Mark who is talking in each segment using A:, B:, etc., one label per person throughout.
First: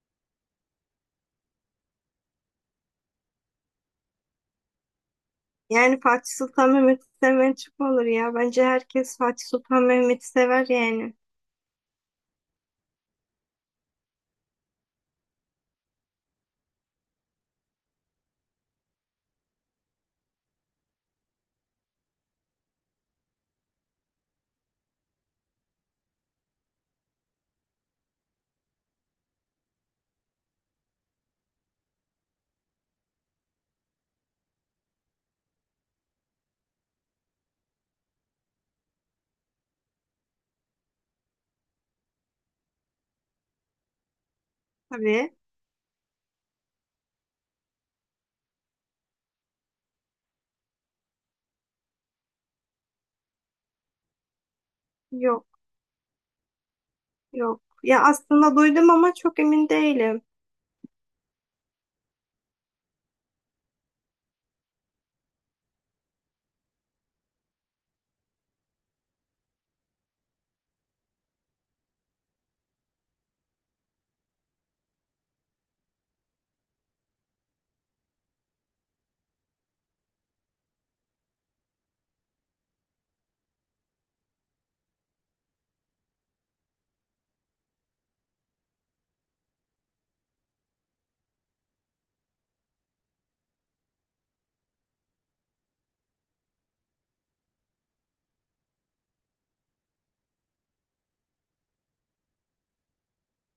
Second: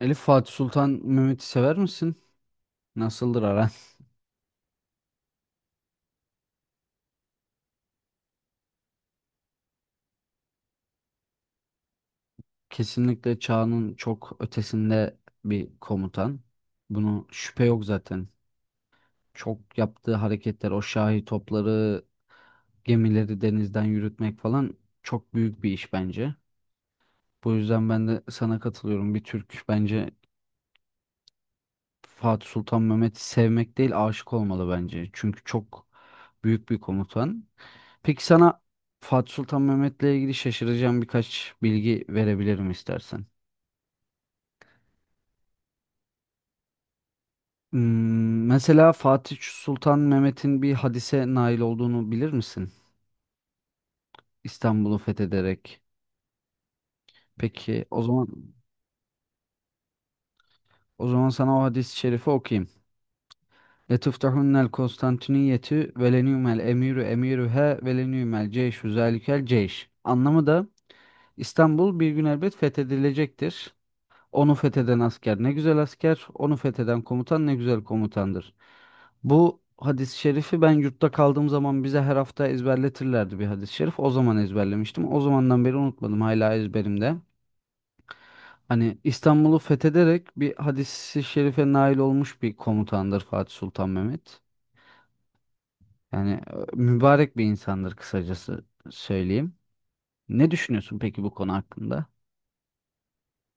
A: Elif Fatih Sultan Mehmet'i sever misin? Nasıldır aran?
B: Yani Fatih Sultan Mehmet'i sevmeyen çok mu olur ya. Bence herkes Fatih Sultan Mehmet'i sever yani.
A: Kesinlikle çağının çok ötesinde bir komutan. Bunu şüphe yok zaten. Çok yaptığı hareketler, o şahi topları, gemileri denizden yürütmek falan çok büyük bir iş bence. Bu yüzden ben de sana katılıyorum. Bir Türk bence Fatih Sultan Mehmet'i sevmek değil, aşık olmalı bence. Çünkü çok büyük bir komutan. Peki sana Fatih Sultan Mehmet'le ilgili şaşıracağım birkaç bilgi verebilirim istersen.
B: Tabii.
A: Hmm, mesela Fatih Sultan Mehmet'in bir hadise nail olduğunu bilir misin? İstanbul'u
B: Yok,
A: fethederek.
B: yok.
A: Peki
B: Ya
A: o zaman
B: aslında duydum ama çok emin değilim.
A: sana o hadis-i şerifi okuyayım. Letuftahunel Konstantiniyeti velenümel emiru emiruhe velenümel ceyşu zalikel ceyş. Anlamı da İstanbul bir gün elbet fethedilecektir. Onu fetheden asker ne güzel asker, onu fetheden komutan ne güzel komutandır. Bu hadis-i şerifi ben yurtta kaldığım zaman bize her hafta ezberletirlerdi bir hadis-i şerif. O zaman ezberlemiştim. O zamandan beri unutmadım. Hala ezberimde. Hani İstanbul'u fethederek bir hadis-i şerife nail olmuş bir komutandır Fatih Sultan Mehmet. Yani mübarek bir insandır kısacası söyleyeyim. Ne düşünüyorsun peki bu konu hakkında?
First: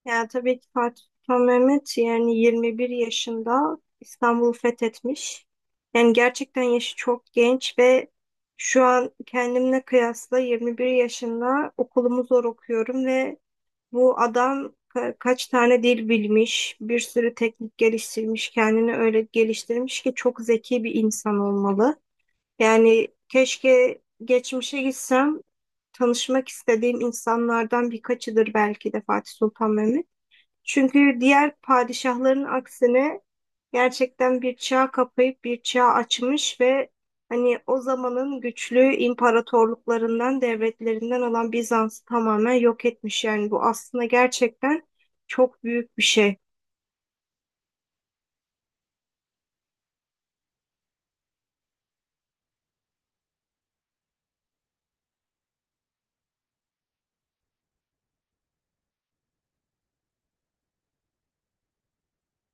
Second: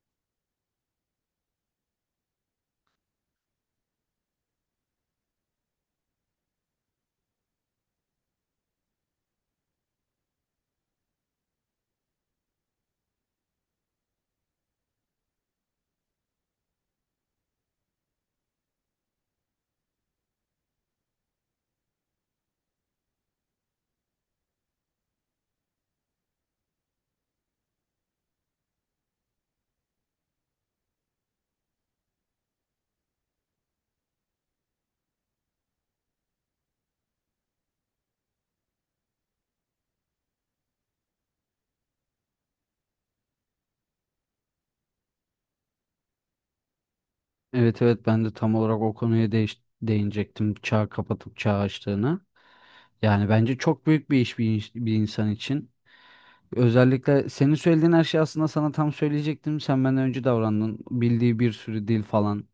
B: Ya tabii ki Fatih Sultan Mehmet yani 21 yaşında İstanbul'u fethetmiş. Yani gerçekten yaşı çok genç ve şu an kendimle kıyasla 21 yaşında okulumu zor okuyorum ve bu adam kaç tane dil bilmiş, bir sürü teknik geliştirmiş, kendini öyle geliştirmiş ki çok zeki bir insan olmalı. Yani keşke geçmişe gitsem tanışmak istediğim insanlardan birkaçıdır belki de Fatih Sultan Mehmet. Çünkü diğer padişahların aksine gerçekten bir çağ kapayıp bir çağ açmış ve hani o zamanın güçlü imparatorluklarından, devletlerinden olan Bizans'ı tamamen yok etmiş. Yani bu aslında gerçekten çok büyük bir şey.
A: Evet, evet, ben de tam olarak o konuya değinecektim. Çağ kapatıp çağ açtığını. Yani bence çok büyük bir iş bir, bir insan için. Özellikle senin söylediğin her şeyi aslında sana tam söyleyecektim. Sen benden önce davrandın. Bildiği bir sürü dil falan.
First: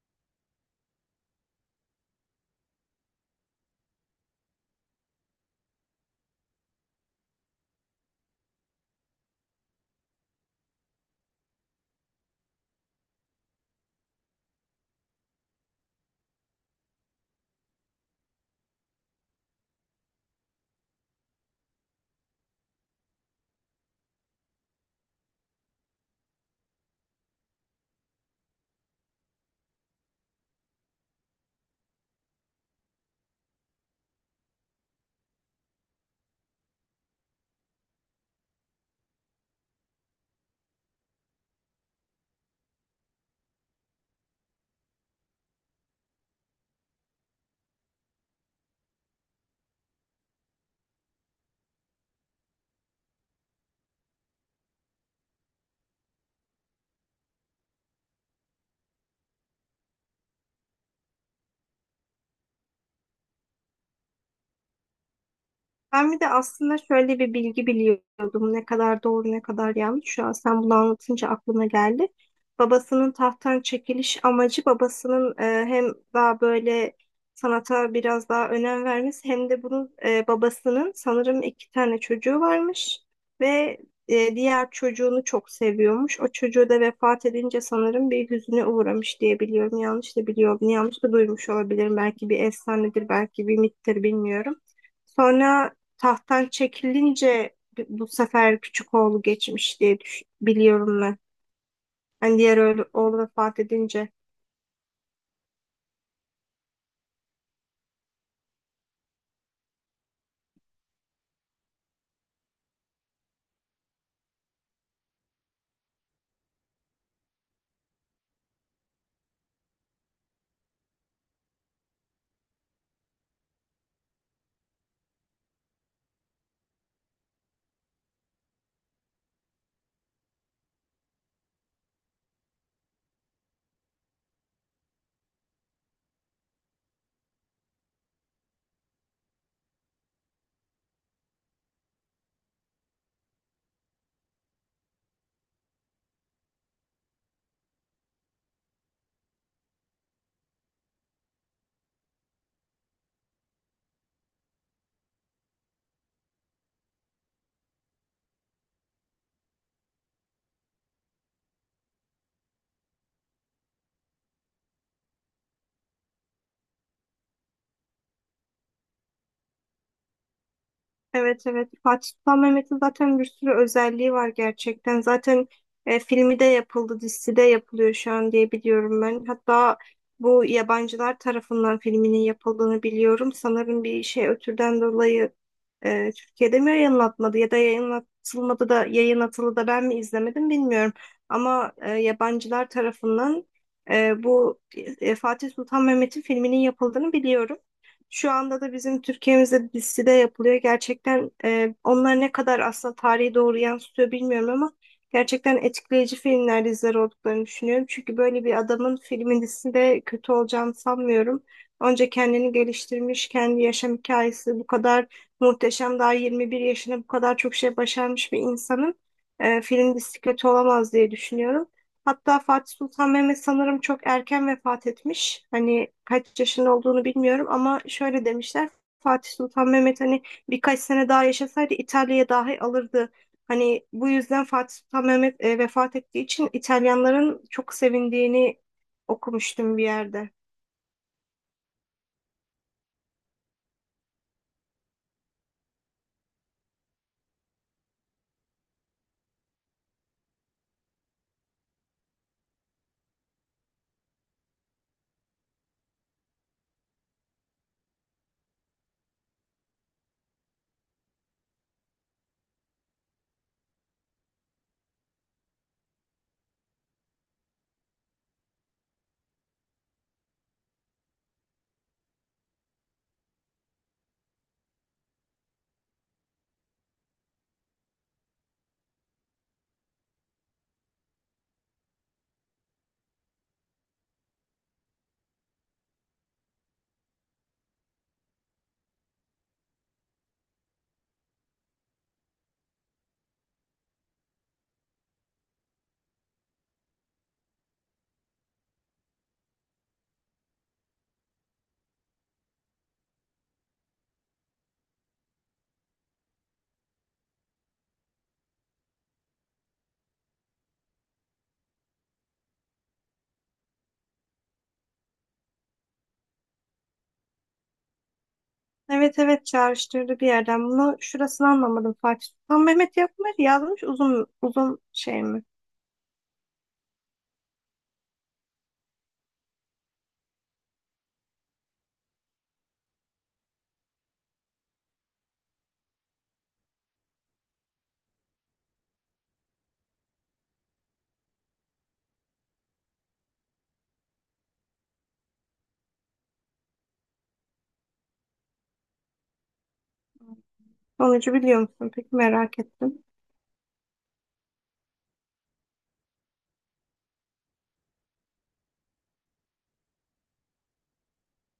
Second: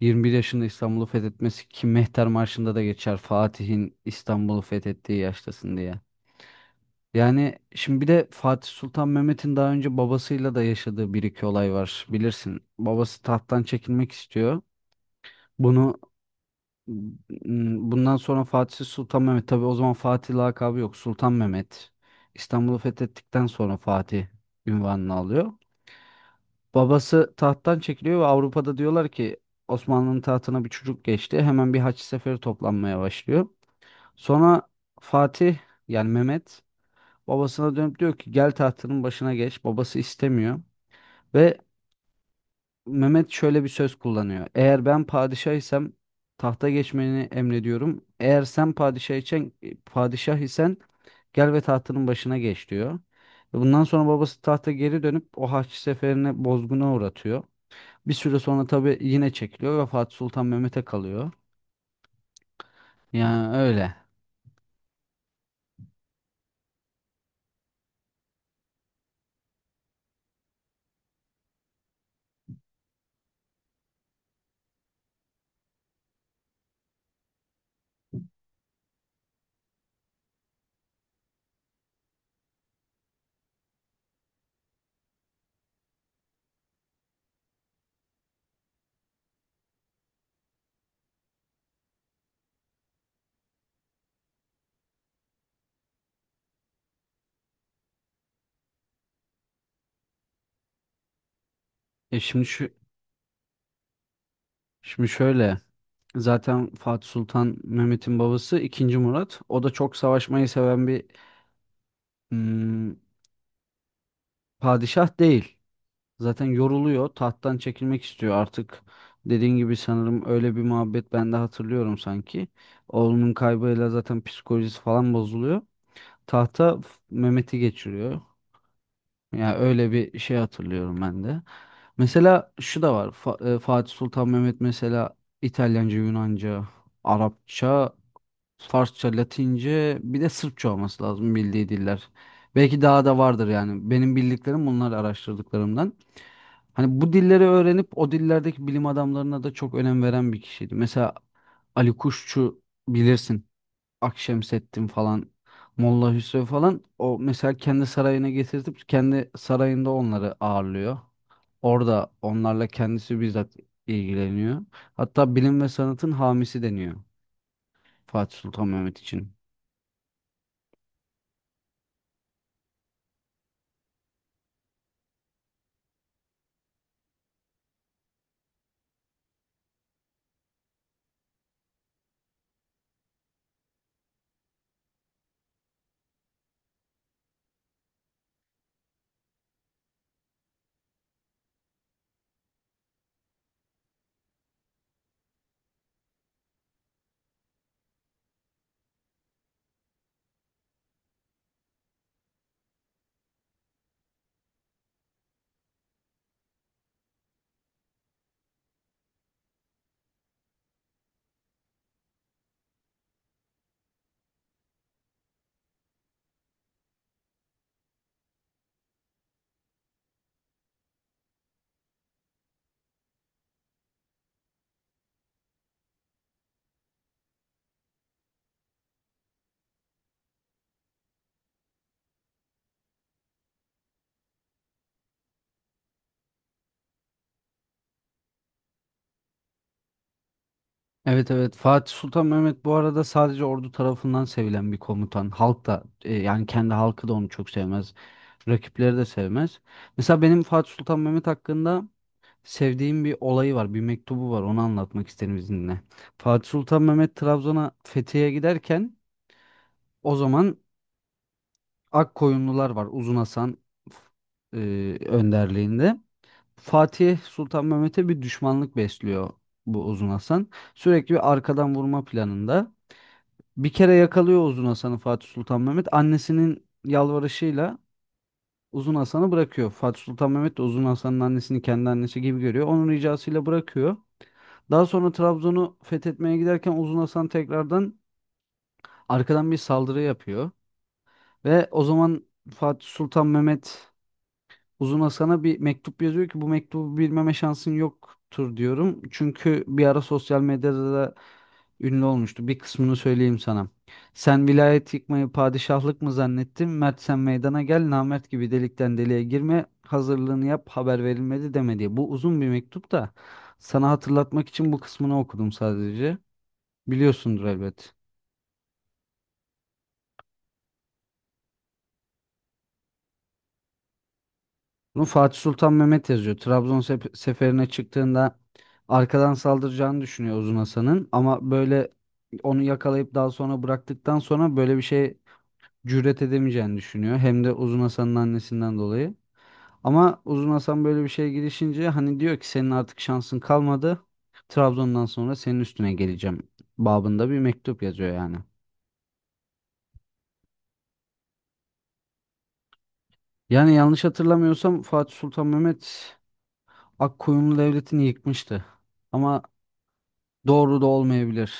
A: 21 yaşında İstanbul'u fethetmesi ki Mehter Marşı'nda da geçer. Fatih'in İstanbul'u fethettiği yaştasın diye. Yani şimdi bir de Fatih Sultan Mehmet'in daha önce babasıyla da yaşadığı bir iki olay var. Bilirsin. Babası tahttan çekilmek istiyor. Bunu M- Bundan sonra Fatih Sultan Mehmet. Tabii o zaman Fatih lakabı yok. Sultan Mehmet. İstanbul'u fethettikten sonra Fatih ünvanını alıyor. Babası tahttan çekiliyor ve Avrupa'da diyorlar ki Osmanlı'nın tahtına bir çocuk geçti. Hemen bir haç seferi toplanmaya başlıyor. Sonra Fatih, yani Mehmet, babasına dönüp diyor ki gel tahtının başına geç. Babası istemiyor. Ve Mehmet şöyle bir söz kullanıyor. Eğer ben padişah isem tahta geçmeni emrediyorum. Eğer sen padişah isen gel ve tahtının başına geç diyor. Ve bundan sonra babası tahta geri dönüp o Haçlı seferine bozguna uğratıyor. Bir süre sonra tabii yine çekiliyor ve Fatih Sultan Mehmet'e kalıyor. Yani öyle.
B: Ben bir de aslında şöyle bir bilgi biliyordum. Ne kadar doğru ne kadar yanlış. Şu an sen bunu anlatınca aklıma geldi. Babasının tahttan çekiliş amacı babasının hem daha böyle sanata biraz daha önem vermesi hem de bunun babasının sanırım iki tane çocuğu varmış ve diğer çocuğunu çok seviyormuş. O çocuğu da vefat edince sanırım bir hüzüne uğramış diye biliyorum. Yanlış da biliyorum. Yanlış da duymuş olabilirim. Belki bir efsanedir, belki bir mittir bilmiyorum. Sonra tahttan çekilince bu sefer küçük oğlu geçmiş diye biliyorum ben.
A: E
B: Hani
A: şimdi
B: diğer
A: şu
B: oğlu vefat edince.
A: Şimdi şöyle, zaten Fatih Sultan Mehmet'in babası ikinci Murat. O da çok savaşmayı seven bir hmm, padişah değil. Zaten yoruluyor. Tahttan çekilmek istiyor artık. Dediğin gibi sanırım öyle bir muhabbet ben de hatırlıyorum sanki. Oğlunun kaybıyla zaten psikolojisi falan bozuluyor. Mehmet'i geçiriyor. Ya öyle bir şey hatırlıyorum ben de. Mesela şu da var. Fatih Sultan Mehmet mesela İtalyanca, Yunanca, Arapça, Farsça, Latince, bir de Sırpça olması lazım bildiği diller. Belki daha da vardır yani. Benim bildiklerim bunlar araştırdıklarımdan. Hani bu dilleri öğrenip o dillerdeki bilim adamlarına da çok önem veren bir kişiydi. Mesela Ali Kuşçu bilirsin. Akşemseddin falan, Molla Hüsrev falan o mesela kendi sarayına getirtip kendi sarayında onları ağırlıyor. Orada onlarla kendisi bizzat ilgileniyor. Hatta bilim ve sanatın hamisi deniyor Fatih Sultan Mehmet için.
B: Evet, evet, Fatih Sultan Mehmet'in zaten bir sürü özelliği var gerçekten. Zaten filmi de yapıldı, dizisi de yapılıyor şu an diye biliyorum ben. Hatta bu yabancılar tarafından filminin yapıldığını biliyorum. Sanırım bir şey ötürden dolayı Türkiye'de mi yayınlatmadı ya da yayınlatılmadı da yayın atılı da ben mi izlemedim bilmiyorum. Ama yabancılar tarafından bu Fatih Sultan Mehmet'in filminin yapıldığını biliyorum. Şu anda da bizim Türkiye'mizde bir dizide yapılıyor. Gerçekten onlar ne kadar aslında tarihi doğru yansıtıyor bilmiyorum ama gerçekten etkileyici filmler, diziler olduklarını düşünüyorum. Çünkü böyle bir adamın filmin dizisinde kötü olacağını sanmıyorum. Önce kendini geliştirmiş, kendi yaşam hikayesi bu kadar muhteşem, daha 21 yaşında bu kadar çok şey başarmış bir insanın film dizisi kötü olamaz diye düşünüyorum. Hatta Fatih Sultan Mehmet sanırım çok erken vefat etmiş. Hani kaç yaşında olduğunu bilmiyorum ama şöyle demişler. Fatih Sultan Mehmet hani birkaç sene daha yaşasaydı İtalya'ya dahi alırdı. Hani bu yüzden Fatih Sultan Mehmet vefat ettiği için İtalyanların çok sevindiğini okumuştum bir yerde.
A: Evet, evet, Fatih Sultan Mehmet bu arada sadece ordu tarafından sevilen bir komutan. Halk da yani kendi halkı da onu çok sevmez. Rakipleri de sevmez. Mesela benim Fatih Sultan Mehmet hakkında sevdiğim bir olayı var, bir mektubu var. Onu anlatmak isterim izninle. Fatih Sultan Mehmet Trabzon'a Fethiye'ye giderken o zaman Akkoyunlular var. Uzun Hasan önderliğinde. Fatih Sultan Mehmet'e bir düşmanlık besliyor bu Uzun Hasan. Sürekli bir arkadan vurma planında. Bir kere yakalıyor Uzun Hasan'ı Fatih Sultan Mehmet. Annesinin yalvarışıyla Uzun Hasan'ı bırakıyor. Fatih Sultan Mehmet de Uzun Hasan'ın annesini kendi annesi gibi görüyor. Onun ricasıyla bırakıyor. Daha sonra Trabzon'u fethetmeye giderken Uzun Hasan tekrardan arkadan bir saldırı yapıyor. Ve o zaman Fatih Sultan Mehmet Uzun Hasan'a bir mektup yazıyor ki bu mektubu bilmeme şansın yoktur diyorum. Çünkü bir ara sosyal medyada da ünlü olmuştu. Bir kısmını söyleyeyim sana. Sen vilayet yıkmayı padişahlık mı zannettin? Mert sen meydana gel, namert gibi delikten deliğe girme, hazırlığını yap, haber verilmedi deme diye. Bu uzun bir mektup da sana hatırlatmak için bu kısmını okudum sadece. Biliyorsundur elbet.
B: Evet, evet, çağrıştırdı bir yerden. Bunu şurasını anlamadım. Fatih Sultan Mehmet yapmış, yazmış uzun uzun
A: Bunu
B: şey
A: Fatih
B: mi?
A: Sultan Mehmet yazıyor. Seferine çıktığında arkadan saldıracağını düşünüyor Uzun Hasan'ın ama böyle onu yakalayıp daha sonra bıraktıktan sonra böyle bir şey cüret edemeyeceğini düşünüyor. Hem de Uzun Hasan'ın annesinden dolayı. Ama Uzun Hasan böyle bir şeye girişince hani diyor ki senin artık şansın kalmadı. Trabzon'dan sonra senin üstüne geleceğim babında bir mektup yazıyor yani.
B: Sonucu biliyor musun? Peki merak ettim.
A: Yani yanlış hatırlamıyorsam Fatih Sultan Mehmet Akkoyunlu Devleti'ni yıkmıştı. Ama doğru da olmayabilir.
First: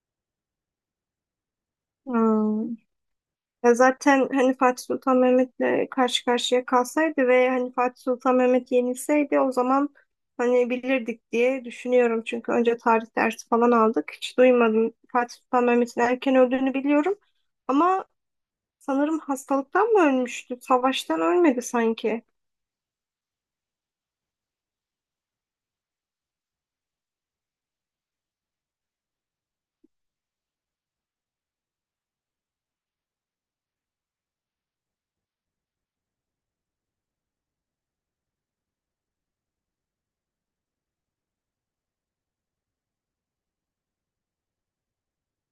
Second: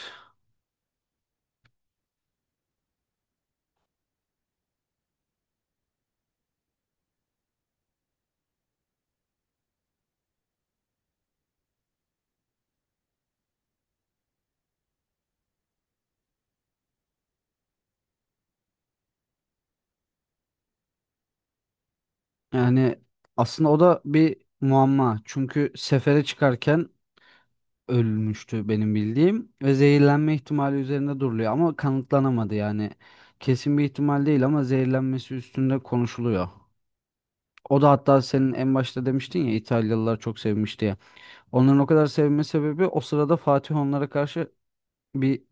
B: Hmm. Ya zaten hani Fatih Sultan Mehmet'le karşı karşıya kalsaydı ve hani Fatih Sultan Mehmet yenilseydi o zaman hani bilirdik diye düşünüyorum. Çünkü önce tarih dersi falan aldık. Hiç duymadım. Fatih Sultan Mehmet'in erken öldüğünü biliyorum. Ama sanırım hastalıktan mı ölmüştü? Savaştan ölmedi sanki.
A: Yani aslında o da bir muamma. Çünkü sefere çıkarken ölmüştü benim bildiğim ve zehirlenme ihtimali üzerinde duruluyor ama kanıtlanamadı yani. Kesin bir ihtimal değil ama zehirlenmesi üstünde konuşuluyor. O da hatta senin en başta demiştin ya İtalyalılar çok sevmiş diye. Onların o kadar sevme sebebi o sırada Fatih onlara karşı bir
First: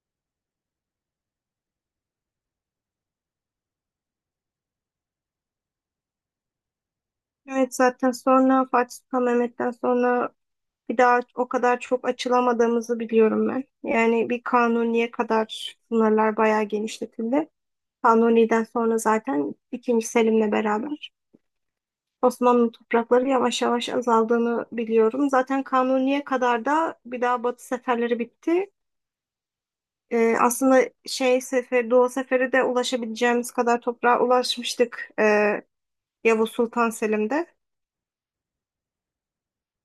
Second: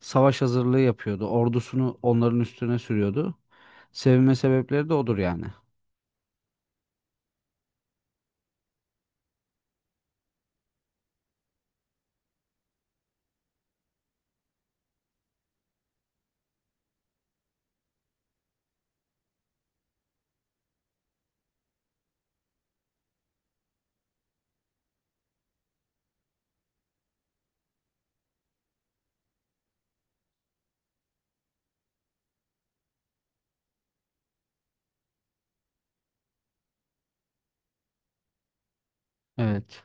A: savaş hazırlığı yapıyordu. Ordusunu onların üstüne sürüyordu. Sevme sebepleri de odur yani.
B: Evet, zaten sonra Fatih Sultan Mehmet'ten sonra bir daha o kadar çok açılamadığımızı biliyorum ben. Yani bir kanuniye kadar sınırlar bayağı genişletildi. Kanuni'den sonra zaten ikinci Selim'le beraber Osmanlı toprakları yavaş yavaş azaldığını biliyorum. Zaten Kanuni'ye kadar da bir daha Batı seferleri bitti. Aslında şey sefer, Doğu seferi de ulaşabileceğimiz kadar toprağa ulaşmıştık Yavuz Sultan Selim'de.
A: Evet.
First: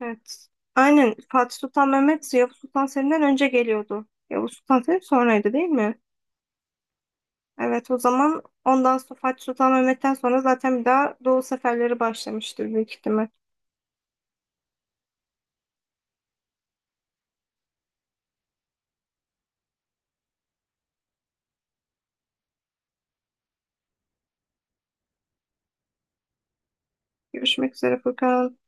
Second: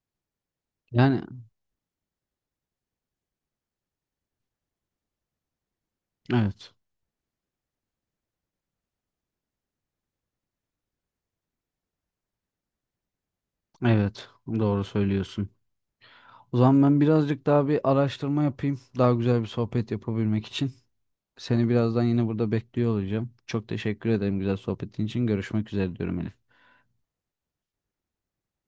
B: Evet. Aynen
A: Yani
B: Fatih Sultan Mehmet Yavuz Sultan Selim'den önce geliyordu. Yavuz Sultan Selim sonraydı değil mi?
A: evet.
B: Evet, o zaman ondan sonra Fatih Sultan Mehmet'ten sonra zaten bir daha Doğu seferleri başlamıştır büyük ihtimal.
A: Evet, doğru söylüyorsun. O zaman ben birazcık daha bir araştırma yapayım. Daha güzel bir sohbet yapabilmek için. Seni birazdan yine burada bekliyor olacağım. Çok teşekkür ederim güzel sohbetin için. Görüşmek üzere diyorum Elif.
B: Görüşmek üzere Furkan.